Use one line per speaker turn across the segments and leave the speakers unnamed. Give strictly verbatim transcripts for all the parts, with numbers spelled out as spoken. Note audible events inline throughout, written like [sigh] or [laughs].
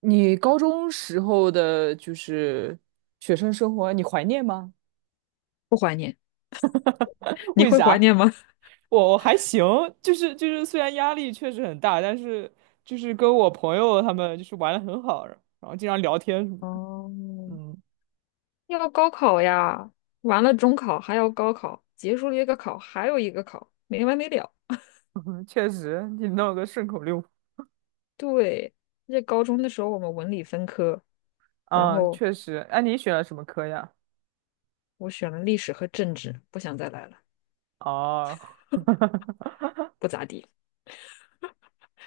你高中时候的就是学生生活，你怀念吗？
不怀念。
[laughs]
你
为
会怀
啥？
念吗？
我我还行，就是就是，虽然压力确实很大，但是就是跟我朋友他们就是玩的很好，然后经常聊天什么
[laughs] 哦，
的。嗯。
要高考呀，完了中考还要高考，结束了一个考还有一个考，没完没了。
[laughs] 确实，你弄个顺口溜。
对，在高中的时候我们文理分科，然
嗯，
后
确实。哎，你选了什么科呀？
我选了历史和政治，不想再来了，
哦。[laughs]
不咋地。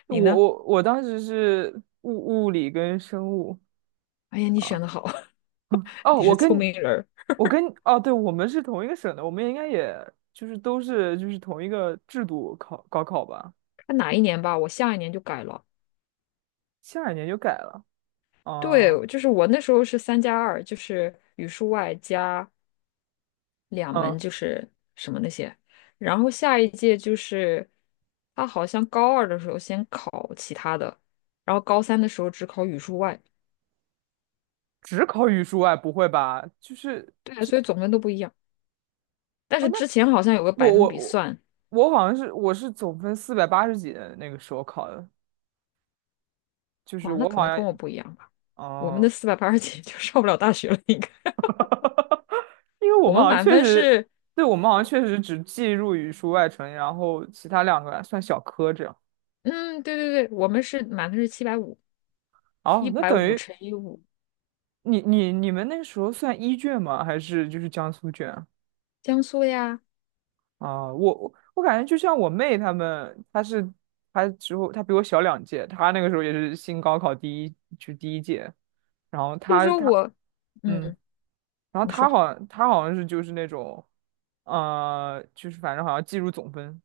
我
你呢？
我我当时是物物理跟生物
哎呀，你选
啊。
的好，[laughs]
嗯哦，
你是
我
聪
跟
明人儿。
我跟哦，对，我们是同一个省的，我们应该也就是都是就是同一个制度考高考吧？
看哪一年吧，我下一年就改了。
下一年就改了。哦。
对，就是我那时候是三加二，就是语数外加两
嗯，
门就是什么那些，然后下一届就是他好像高二的时候先考其他的，然后高三的时候只考语数外，
只考语数外，不会吧？就是
对啊，所以总分都不一样。但
哦，
是
那
之前好像有个
我
百分
我
比
我
算，
我好像是我是总分四百八十几的那个时候考的，就是
哦，那
我
可
好
能
像
跟我不一样吧。我们的
哦。
四百八十几 [laughs] 就上不了大学了，应该。
因为我
我
们
们
好像
满
确
分
实，
是，
对，我们好像确实只计入语数外成绩，然后其他两个算小科这样。
嗯，对对对，我们是满分是七百五，一
哦，那
百
等
五
于。
乘以五，
你你你们那个时候算一卷吗？还是就是江苏卷啊？
江苏的呀。
啊我我我感觉就像我妹她们，她是她之后她比我小两届，她那个时候也是新高考第一就第一届，然后
就是
她
说
她
我，
嗯，
嗯，
然后
你
她
说。
好像她好像是就是那种，呃，就是反正好像计入总分。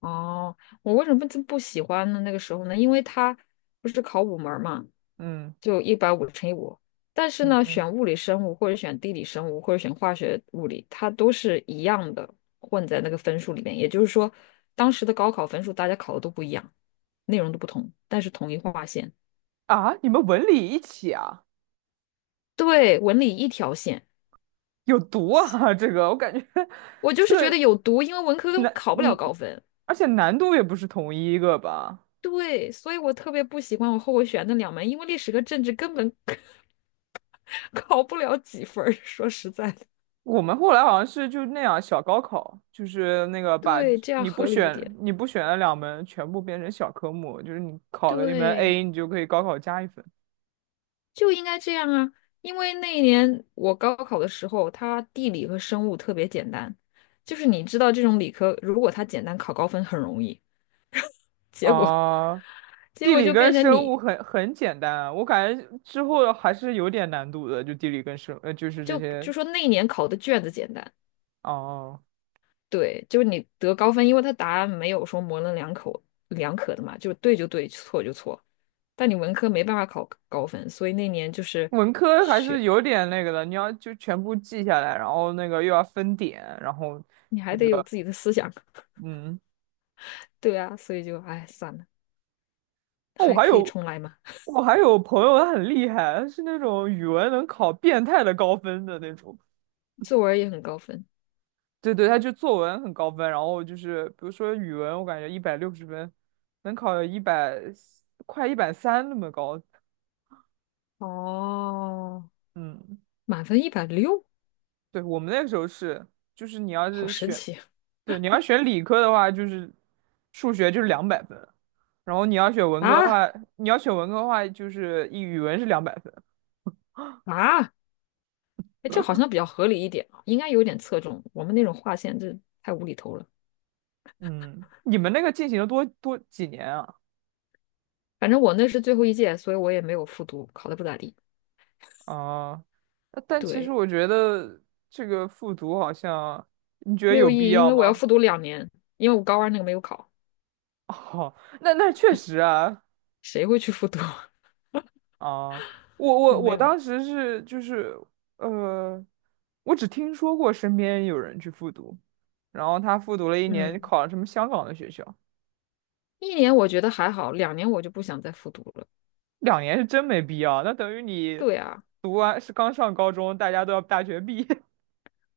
哦，我为什么就不喜欢呢？那个时候呢，因为他不是考五门儿嘛，
嗯
就一百五乘以五。但是
嗯。
呢，
嗯
选物理生物或者选地理生物或者选化学物理，它都是一样的，混在那个分数里面。也就是说，当时的高考分数大家考的都不一样，内容都不同，但是统一划线。
啊，你们文理一起啊？
对，文理一条线。
有毒啊！[laughs] 这个我感觉 [laughs]
我就
这
是觉
个
得有毒，因为文科根本
难。
考不了
嗯，
高分。
而且难度也不是同一个吧。
对，所以我特别不喜欢我后悔选那两门，因为历史和政治根本 [laughs] 考不了几分儿。说实在的，
我们后来好像是就那样小高考，就是那个把
对，这样
你不
合理一
选
点。
你不选的两门全部变成小科目，就是你考了一门
对，
A，你就可以高考加一分。
就应该这样啊。因为那一年我高考的时候，它地理和生物特别简单，就是你知道这种理科，如果它简单，考高分很容易。结果，
啊、
[laughs] 结
地
果
理
就
跟
变成
生物
你
很很简单啊，我感觉之后还是有点难度的，就地理跟生呃就是这
就
些。
就说那一年考的卷子简单，
哦。
对，就是你得高分，因为它答案没有说模棱两可两可的嘛，就是对就对，错就错。但你文科没办法考高分，所以那年就是
文科还是
学，
有点那个的，你要就全部记下来，然后那个又要分点，然后。
你还得有自己的思想。[laughs]
嗯。
对啊，所以就哎算了，
哦，我
还
还
可以
有
重来嘛。
我还有朋友，他很厉害，他是那种语文能考变态的高分的那种。
作文也很高分，
对对，他就作文很高分，然后就是比如说语文，我感觉一百六十分，能考一百快一百三那么高。
哦，
嗯，
满分一百六，
对，我们那个时候是，就是你要
好
是
神
选，
奇啊
对，你要选理科的话，就是数学就是两百分，然后你要选文科的
啊！
话，你要选文科的话，就是一语文是两百分。
啊哎，这好像比较合理一点啊，应该有点侧重。我们那种划线，这太无厘头了。
嗯，你们那个进行了多多几年啊？
反正我那是最后一届，所以我也没有复读，考的不咋地。
啊，那但其实
对。
我觉得这个复读好像，你觉得
没有
有
意
必
义，因
要
为我要
吗？
复读两年，因为我高二那个没有考，
[laughs] 哦，那那确实啊。
谁会去复读？[laughs]
啊，我
就
我
没
我
有。
当时是就是呃，我只听说过身边有人去复读，然后他复读了一年，
嗯，
考了什么香港的学校。
一年我觉得还好，两年我就不想再复读了。
两年是真没必要，那等于你
对啊，
读完是刚上高中，大家都要大学毕业。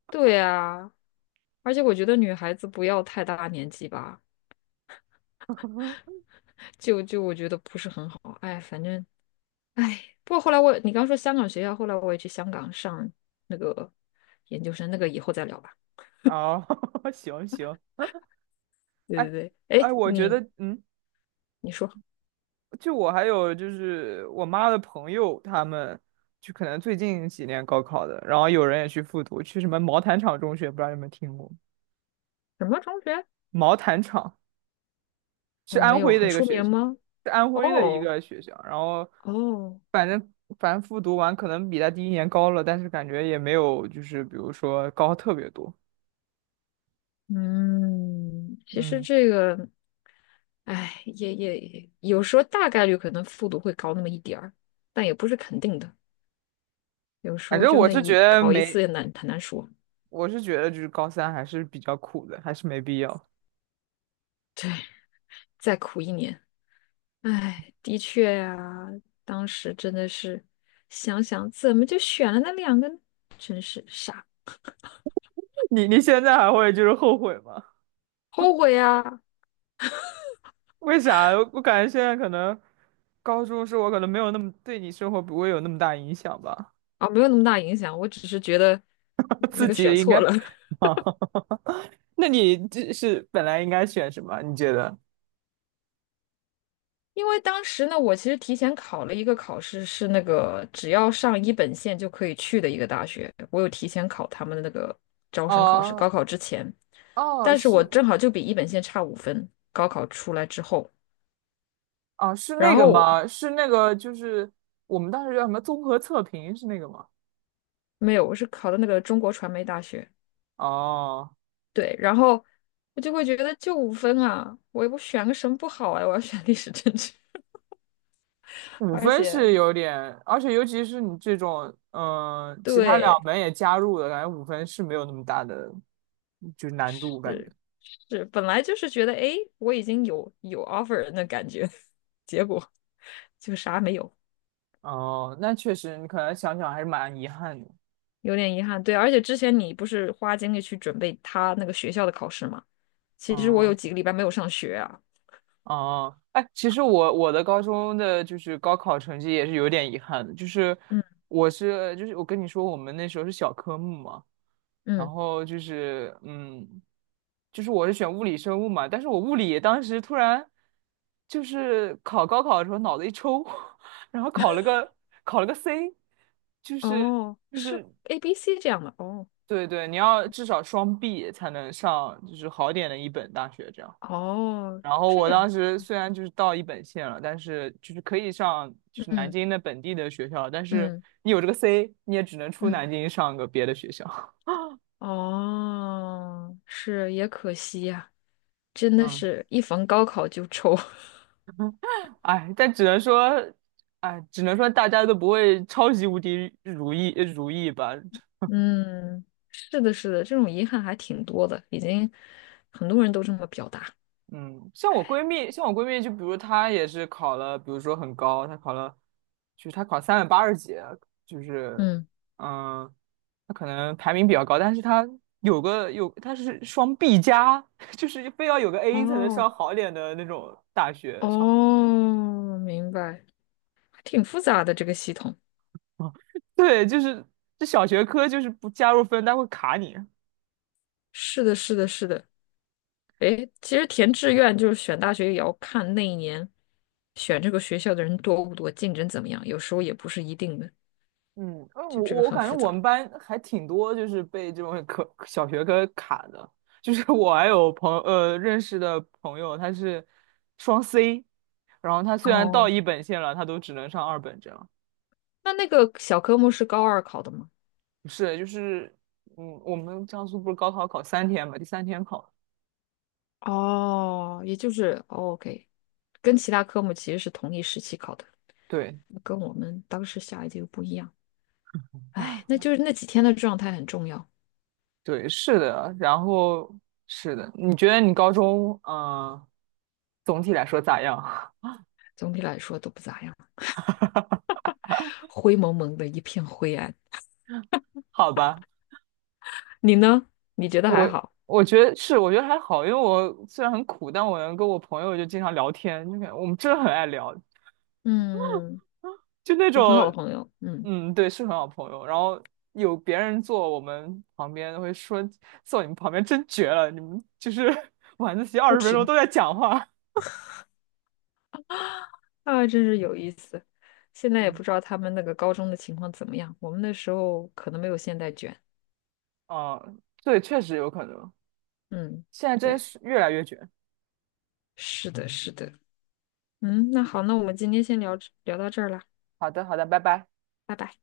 对啊，而且我觉得女孩子不要太大年纪吧，
[laughs]
就就我觉得不是很好。哎，反正哎，不过后来我你刚说香港学校，后来我也去香港上那个研究生，那个以后再聊吧。
啊。[laughs] 行行。
对
哎
对对，
哎，
哎，
我觉
你
得。嗯。
你说
就我还有就是我妈的朋友，他们就可能最近几年高考的，然后有人也去复读，去什么毛坦厂中学，不知道你有没有听过？
什么中学？
毛坦厂是
我没
安
有
徽的
很
一个
出
学
名
校，
吗？
是安徽的一
哦
个学校，然后
哦。
反正反正复读完可能比他第一年高了，但是感觉也没有就是比如说高特别多。
嗯，其实
嗯，
这个，哎，也也有时候大概率可能复读会高那么一点儿，但也不是肯定的。有时
反
候
正
就
我
那
是觉
一
得
考一次
没，
也难，很难说，
我是觉得就是高三还是比较苦的，还是没必要。
再苦一年。哎，的确呀、当时真的是想想怎么就选了那两个呢，真是傻，
[laughs] 你你现在还会就是后悔吗？
后悔呀！
为啥？我感觉现在可能高中是我可能没有那么对你生活不会有那么大影响吧。
啊，没有那么大影响，我只是觉得
[laughs]
那
自
个选
己应该。
错了。[laughs]
啊。[laughs] 那你这是本来应该选什么？你觉得？
因为当时呢，我其实提前考了一个考试，是那个只要上一本线就可以去的一个大学，我有提前考他们的那个招生考试，高
哦
考之前，
哦，
但是我
是
正好就比一本线差五分，高考出来之后，
哦，是
然
那个
后
吗？是那个，就是我们当时叫什么综合测评是那个吗？
没有，我是考的那个中国传媒大学，
哦，
对，然后我就会觉得就五分啊，我我选个什么不好啊，我要选历史政治，[laughs]
五
而
分
且
是有点，而且尤其是你这种，嗯、其他两
对。
门也加入了，感觉五分是没有那么大的，就是难度感觉。
是。是本来就是觉得，哎，我已经有有 offer 人的感觉，[laughs] 结果就啥没有，
哦，那确实，你可能想想还是蛮遗憾的。
有点遗憾。对，而且之前你不是花精力去准备他那个学校的考试吗？其实我有
嗯，
几个礼拜没有上学啊。
哦，哎，其实我我的高中的就是高考成绩也是有点遗憾的，就是
嗯
我是就是我跟你说，我们那时候是小科目嘛，然
嗯，
后就是嗯，就是我是选物理生物嘛，但是我物理当时突然就是考高考的时候脑子一抽。[laughs] 然后考了个考了个 C。就是
哦，
就
是
是
A B C 这样的，哦
对对，你要至少双 B 才能上，就是好点的一本大学这样。
哦，
然后
这
我当
样，
时虽然就是到一本线了，但是就是可以上就是南
嗯
京的本地的学校，但是
嗯
你有这个 C，你也只能出
嗯，
南京上个别的学校。[laughs]
哦，是也可惜呀、真的
嗯，
是一逢高考就抽。[laughs]
哎，但只能说，哎，只能说大家都不会超级无敌如意呃如意吧。
嗯，是的，是的，这种遗憾还挺多的，已经很多人都这么表达。
嗯，像我闺蜜，像我闺蜜，就比如她也是考了，比如说很高，她考了，就是她考三百八十几，就是。
嗯，
嗯，她可能排名比较高，但是她有个有，她是双 B 加，[laughs] 就是非要有个 A 才能上
哦，
好点的那种大学，上好。
哦，明白，挺复杂的这个系统。
[laughs] 对，就是这小学科就是不加入分，它会卡你。
是的，是的，是的。诶，其实填志愿就是选大学，也要看那一年选这个学校的人多不多，竞争怎么样，有时候也不是一定的，
嗯，呃我
就这个
我
很
感觉
复
我们
杂。
班还挺多，就是被这种科小学科卡的。就是 [laughs] 我还有朋呃认识的朋友，他是双 C，然后他虽然到
哦，
一本线了，他都只能上二本这样。
那那个小科目是高二考的吗？
不是，就是嗯，我们江苏不是高考考三天嘛，第三天考。
哦，也就是哦，OK，跟其他科目其实是同一时期考的。
对
跟我们当时下一届又不一样。哎，那就是那几天的状态很重要，
对，是的。然后是的，你觉得你高中嗯、呃总体来说咋样？
总体来说都不咋样，灰蒙蒙的一片灰暗。
[laughs] 好吧。
你呢？你觉得还
我
好？
我觉得是，我觉得还好，因为我虽然很苦，但我能跟我朋友就经常聊天，就感我们真的很爱聊，
嗯，
就那
有很好的
种。
朋友，嗯，
嗯，对，是很好朋友。然后有别人坐我们旁边，会说坐你们旁边真绝了，你们就是 [laughs] 晚自习二
不
十分钟
停
都在讲话。
啊，真是有意思。现在也
嗯，
不知道他们那个高中的情况怎么样，我们那时候可能没有现在卷。
啊，对，确实有可能，
嗯，
现在真
对，
是越来越卷。
是的，是的。嗯，那好，那我们今天先聊聊到这儿了，
好的，好的，拜拜。
拜拜。